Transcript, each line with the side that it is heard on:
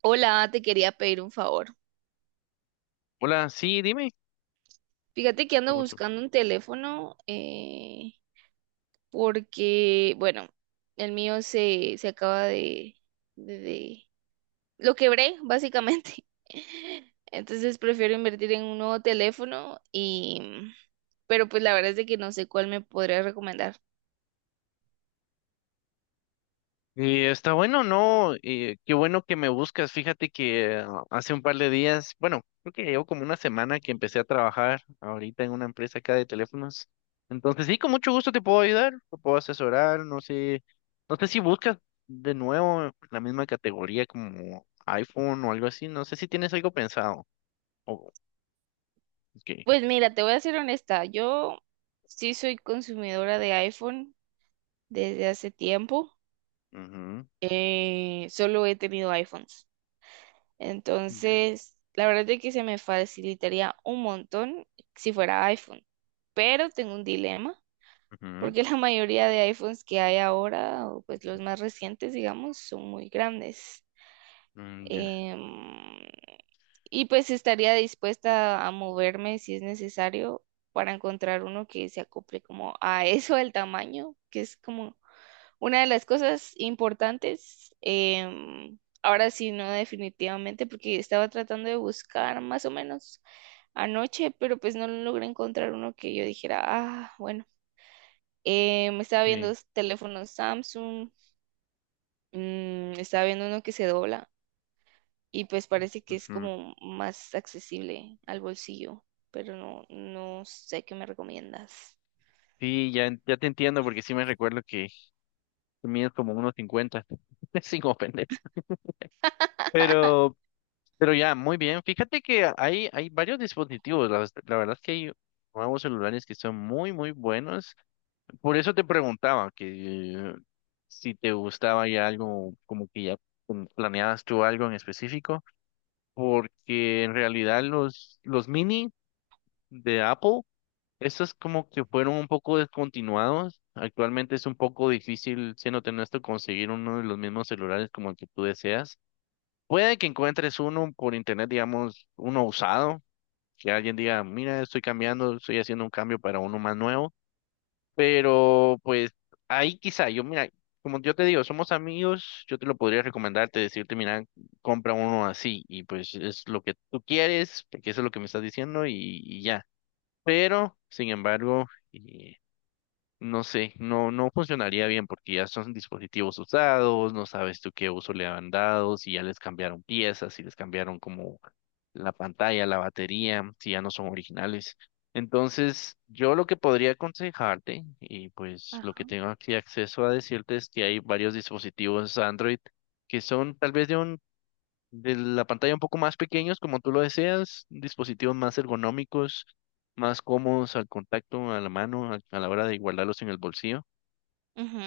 right: Hola, te quería pedir un favor.
left: Hola, sí, dime.
right: Fíjate que
left: Con
right: ando
left: gusto.
right: buscando un teléfono porque, bueno, el mío se acaba de, de... de- Lo quebré, básicamente. Entonces prefiero invertir en un nuevo teléfono y... Pero pues la verdad es de que no sé cuál me podría recomendar.
left: Está bueno, ¿no? Qué bueno que me buscas. Fíjate que hace un par de días, bueno, creo que llevo como una semana que empecé a trabajar ahorita en una empresa acá de teléfonos. Entonces, sí, con mucho gusto te puedo ayudar, te puedo asesorar, no sé, no sé si buscas de nuevo la misma categoría como iPhone o algo así, no sé si tienes algo pensado. Oh, ok.
right: Pues mira, te voy a ser honesta. Yo sí soy consumidora de iPhone desde hace tiempo.
left: Ujú.
right: Solo he tenido iPhones.
left: Ya.
right: Entonces, la verdad es que se me facilitaría un montón si fuera iPhone. Pero tengo un dilema,
left: Ujú.
right: porque la mayoría de iPhones que hay ahora, o pues los más recientes, digamos, son muy grandes.
left: Mm, ya.
right: Em, y pues estaría dispuesta a moverme si es necesario para encontrar uno que se acople como a eso, el tamaño, que es como una de las cosas importantes, ahora sí, no definitivamente, porque estaba tratando de buscar más o menos anoche, pero pues no logré encontrar uno que yo dijera, ah, bueno. Me estaba viendo
left: Sí.
right: teléfonos Samsung, mm, estaba viendo uno que se dobla y pues parece que es
left: Ujú.
right: como más accesible al bolsillo, pero no sé qué me recomiendas.
left: Sí, ya, ya te entiendo porque sí me recuerdo que tú mides como unos 50, sin ofender. Pero, pero ya, muy bien. Fíjate que hay varios dispositivos. La verdad es que hay nuevos celulares que son muy, muy buenos. Por eso te preguntaba que si te gustaba ya algo, como que ya planeabas tú algo en específico, porque en realidad los mini de Apple, estos como que fueron un poco descontinuados. Actualmente es un poco difícil, siéndote honesto, conseguir uno de los mismos celulares como el que tú deseas. Puede que encuentres uno por internet, digamos, uno usado, que alguien diga, mira, estoy cambiando, estoy haciendo un cambio para uno más nuevo, pero pues ahí quizá, yo mira, como yo te digo, somos amigos, yo te lo podría recomendarte, decirte, mira, compra uno así y pues es lo que tú quieres, porque eso es lo que me estás diciendo y ya. Pero, sin embargo, eh, no sé, no, no funcionaría bien porque ya son dispositivos usados, no sabes tú qué uso le han dado, si ya les cambiaron piezas, si les cambiaron como la pantalla, la batería, si ya no son originales. Entonces, yo lo que podría aconsejarte, y pues lo que
right: Ajá.
left: tengo aquí acceso a decirte es que hay varios dispositivos Android que son tal vez de la pantalla un poco más pequeños, como tú lo deseas, dispositivos más ergonómicos, más cómodos al contacto, a la mano, a la hora de guardarlos en el bolsillo.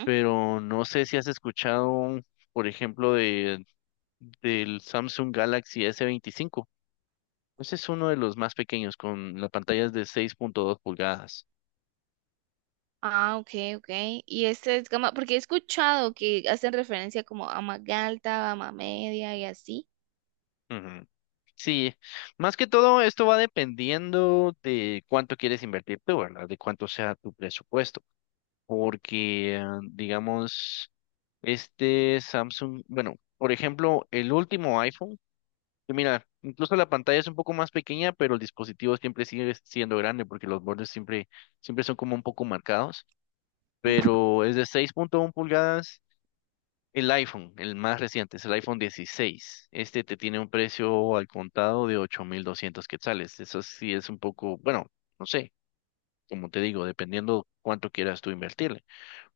left: Pero no sé si has escuchado, por ejemplo, del Samsung Galaxy s veinticinco. Ese es uno de los más pequeños, con las pantallas de 6,2 pulgadas.
right: Ah, ok, ok. Y este es gama, porque he escuchado que hacen referencia como a Magalta, a media y así.
left: Ujú. Sí, más que todo esto va dependiendo de cuánto quieres invertir tú, ¿verdad? De cuánto sea tu presupuesto. Porque, digamos, este Samsung, bueno, por ejemplo, el último iPhone, que mira, incluso la pantalla es un poco más pequeña, pero el dispositivo siempre sigue siendo grande porque los bordes siempre son como un poco marcados,
right: Ujú.
left: pero es de 6,1 pulgadas. El iPhone, el más reciente, es el iPhone dieciséis. Este te tiene un precio al contado de 8.200 quetzales. Eso sí es un poco, bueno, no sé, como te digo, dependiendo cuánto quieras tú invertirle.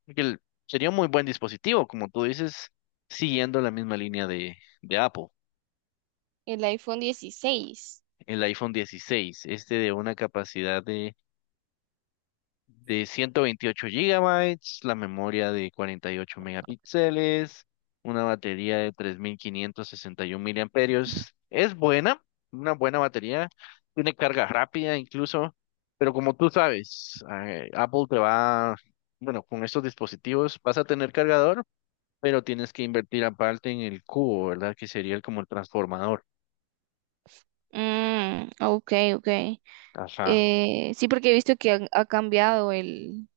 left: Porque el- Sería un muy buen dispositivo, como tú dices, siguiendo la misma línea de Apple,
right: El iPhone 16.
left: el iPhone 16, este de una capacidad de 128 gigabytes, la memoria de 48 megapíxeles, una batería de 3561 miliamperios. Es buena, una buena batería, tiene carga rápida incluso, pero como tú sabes, Apple te va, bueno, con estos dispositivos vas a tener cargador pero tienes que invertir aparte en el cubo, ¿verdad? Que sería como el transformador.
right: Mm, ok, ok.
left: Ajá,
right: Sí, porque he visto que cambiado el,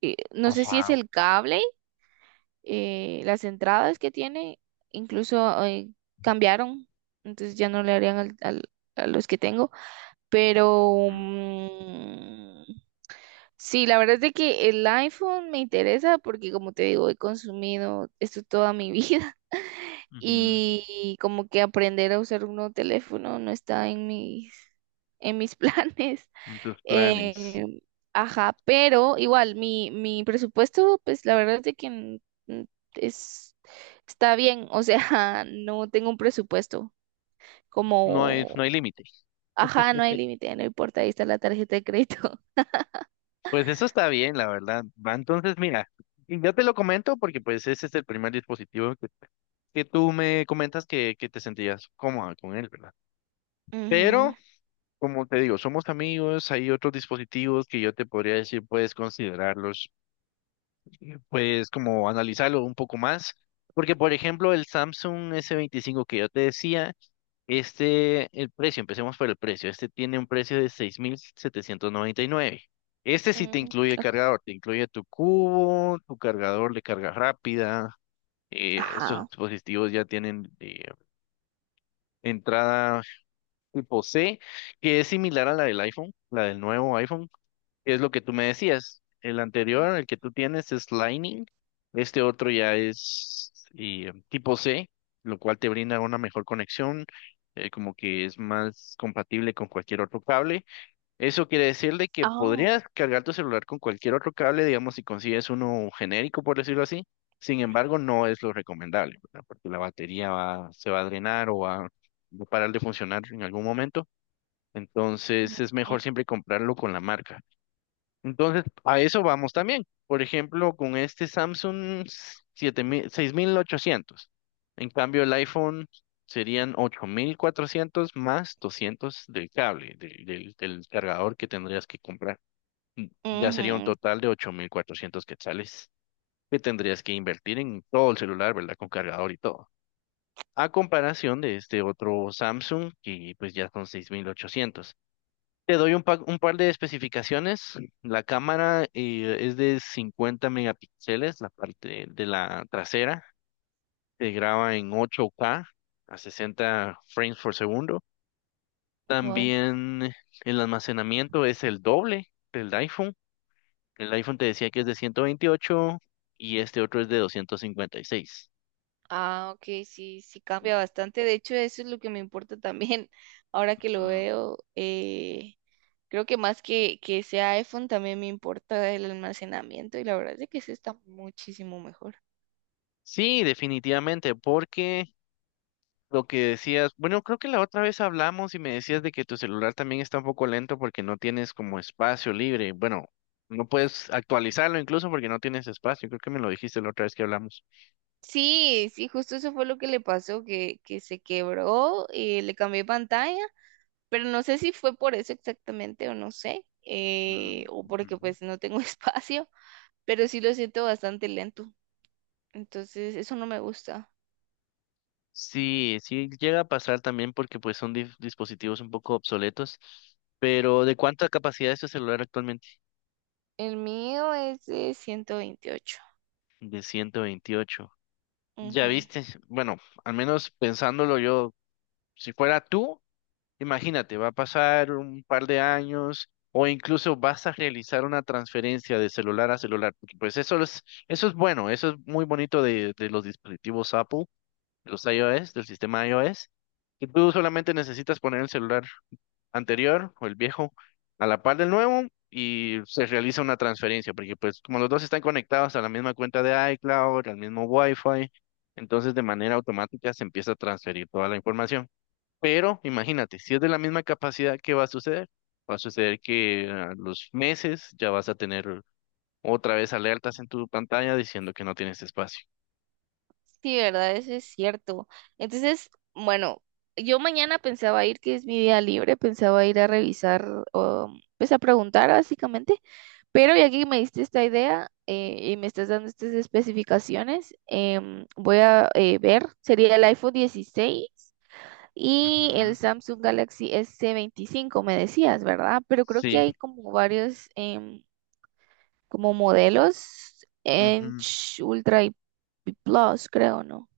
right: no sé si es
left: ajá.
right: el cable, las entradas que tiene, incluso cambiaron, entonces ya no le harían a los que tengo, pero
left: Mm.
right: mm. Sí, la verdad es de que el iPhone me interesa porque como te digo, he consumido esto toda mi vida
left: Ujú.
right: y como que aprender a usar un nuevo teléfono no está en mis planes.
left: En tus planes.
right: Eh, ajá, pero igual mi presupuesto, pues la verdad es de que n- es, está bien, o sea, no tengo un presupuesto
left: No hay, no
right: como...
left: hay límite.
right: Ajá, no hay límite, no importa, ahí está la tarjeta de crédito.
left: Pues eso está bien, la verdad. Va, entonces, mira, y yo te lo comento porque pues ese es el primer dispositivo que tú me comentas que te sentías cómoda con él, ¿verdad? Pero,
right: Ujú,
left: como te digo, somos amigos, hay otros dispositivos que yo te podría decir, puedes considerarlos pues como analizarlo un poco más, porque por ejemplo el Samsung s veinticinco que yo te decía, este, el precio, empecemos por el precio, este tiene un precio de 6.799. Este sí te
right: mm,
left: incluye el
right: ok.
left: cargador, te incluye tu cubo, tu cargador de carga rápida. Estos
right: Ajá.
left: dispositivos ya tienen entrada tipo C, que es similar a la del iPhone, la del nuevo iPhone, es lo que tú me decías. El anterior, el que tú tienes, es Lightning. Este otro ya es tipo C, lo cual te brinda una mejor conexión, como que es más compatible con cualquier otro cable. Eso quiere decir de que
right: Oh.
left: podrías cargar tu celular con cualquier otro cable, digamos, si consigues uno genérico, por decirlo así. Sin embargo, no es lo recomendable, ¿verdad? Porque la batería va, se va a drenar o va va a parar de funcionar en algún momento. Entonces, es
right: Ujú.
left: mejor siempre comprarlo con la marca. Entonces, a eso vamos también. Por ejemplo, con este Samsung siete mil 6.800. En cambio, el iPhone serían 8.400 más 200 del cable, del cargador que tendrías que comprar. Y ya sería un total de 8400 quetzales que tendrías que invertir en todo el celular, ¿verdad? Con cargador y todo. A comparación de este otro Samsung, que pues ya son 6.800. Te doy un par de especificaciones. La cámara es de 50 megapíxeles, la parte de la trasera. Se graba en 8K a 60 frames por segundo.
right: Wow.
left: También el almacenamiento es el doble del iPhone. El iPhone te decía que es de 128 y este otro es de 256.
right: Ah, ok, sí, sí cambia
left: Ujú.
right: bastante. De hecho, eso es lo que me importa también. Ahora que lo
left: Mm.
right: veo, creo que más que sea iPhone, también me importa el almacenamiento y la verdad es que ese está muchísimo mejor.
left: Sí, definitivamente, porque lo que decías, bueno, creo que la otra vez hablamos y me decías de que tu celular también está un poco lento porque no tienes como espacio libre. Bueno, no puedes actualizarlo incluso porque no tienes espacio. Creo que me lo dijiste la otra vez que hablamos.
right: Sí, sí, justo eso fue lo que le pasó, que se quebró y le cambié pantalla, pero no sé si fue por eso exactamente o no sé, o porque pues no tengo espacio, pero sí lo siento bastante lento. Entonces, eso no me gusta.
left: Sí, sí llega a pasar también porque pues son dispositivos un poco obsoletos. Pero ¿de cuánta capacidad es tu celular actualmente?
right: El mío es de 128.
left: De ciento veintiocho. Ya
right: Ujú.
left: viste, bueno, al menos pensándolo yo, si fuera tú. Imagínate, va a pasar un par de años o incluso vas a realizar una transferencia de celular a celular, porque pues eso es bueno, eso es muy bonito de los dispositivos Apple, de los iOS, del sistema iOS, que tú solamente necesitas poner el celular anterior o el viejo a la par del nuevo y se realiza una transferencia, porque pues como los dos están conectados a la misma cuenta de iCloud, al mismo Wi-Fi, entonces de manera automática se empieza a transferir toda la información. Pero imagínate, si es de la misma capacidad, ¿qué va a suceder? Va a suceder que a los meses ya vas a tener otra vez alertas en tu pantalla diciendo que no tienes espacio.
right: Sí, ¿verdad? Eso es cierto. Entonces, bueno, yo mañana pensaba ir, que es mi día libre, pensaba ir a revisar, o, pues a preguntar básicamente, pero ya que me diste esta idea y me estás dando estas especificaciones, voy a ver, sería el iPhone 16 y el
left: Ujú.
right: Samsung Galaxy S25 me decías, ¿verdad? Pero creo que
left: Sí.
right: hay como varios... como modelos en
left: Ujú.
right: Ultra y Plus, creo, ¿no?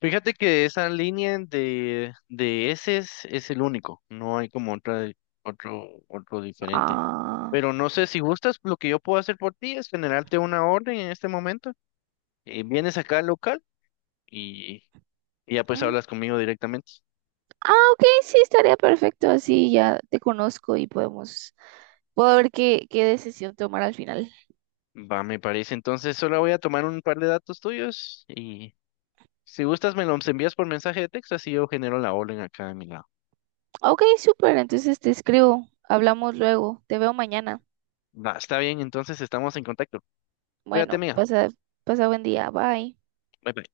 left: Fíjate que de esa línea de ese es el único. No hay como otra, otro diferente.
right: Ah,
left: Pero no sé si gustas, lo que yo puedo hacer por ti es generarte una orden en este momento. Vienes acá al local y, y ya pues
right: mm,
left: hablas conmigo directamente.
right: ah, ok, sí, estaría perfecto. Así ya te conozco y podemos, puedo ver qué, qué decisión tomar al final.
left: Va, me parece. Entonces solo voy a tomar un par de datos tuyos y si gustas me los envías por mensaje de texto, así yo genero la orden acá de mi lado.
right: Ok, súper, entonces te escribo. Hablamos luego. Te veo mañana.
left: Va, está bien, entonces estamos en contacto. Cuídate,
right: Bueno,
left: mía.
right: pasa, pasa buen día. Bye.
left: Bye bye.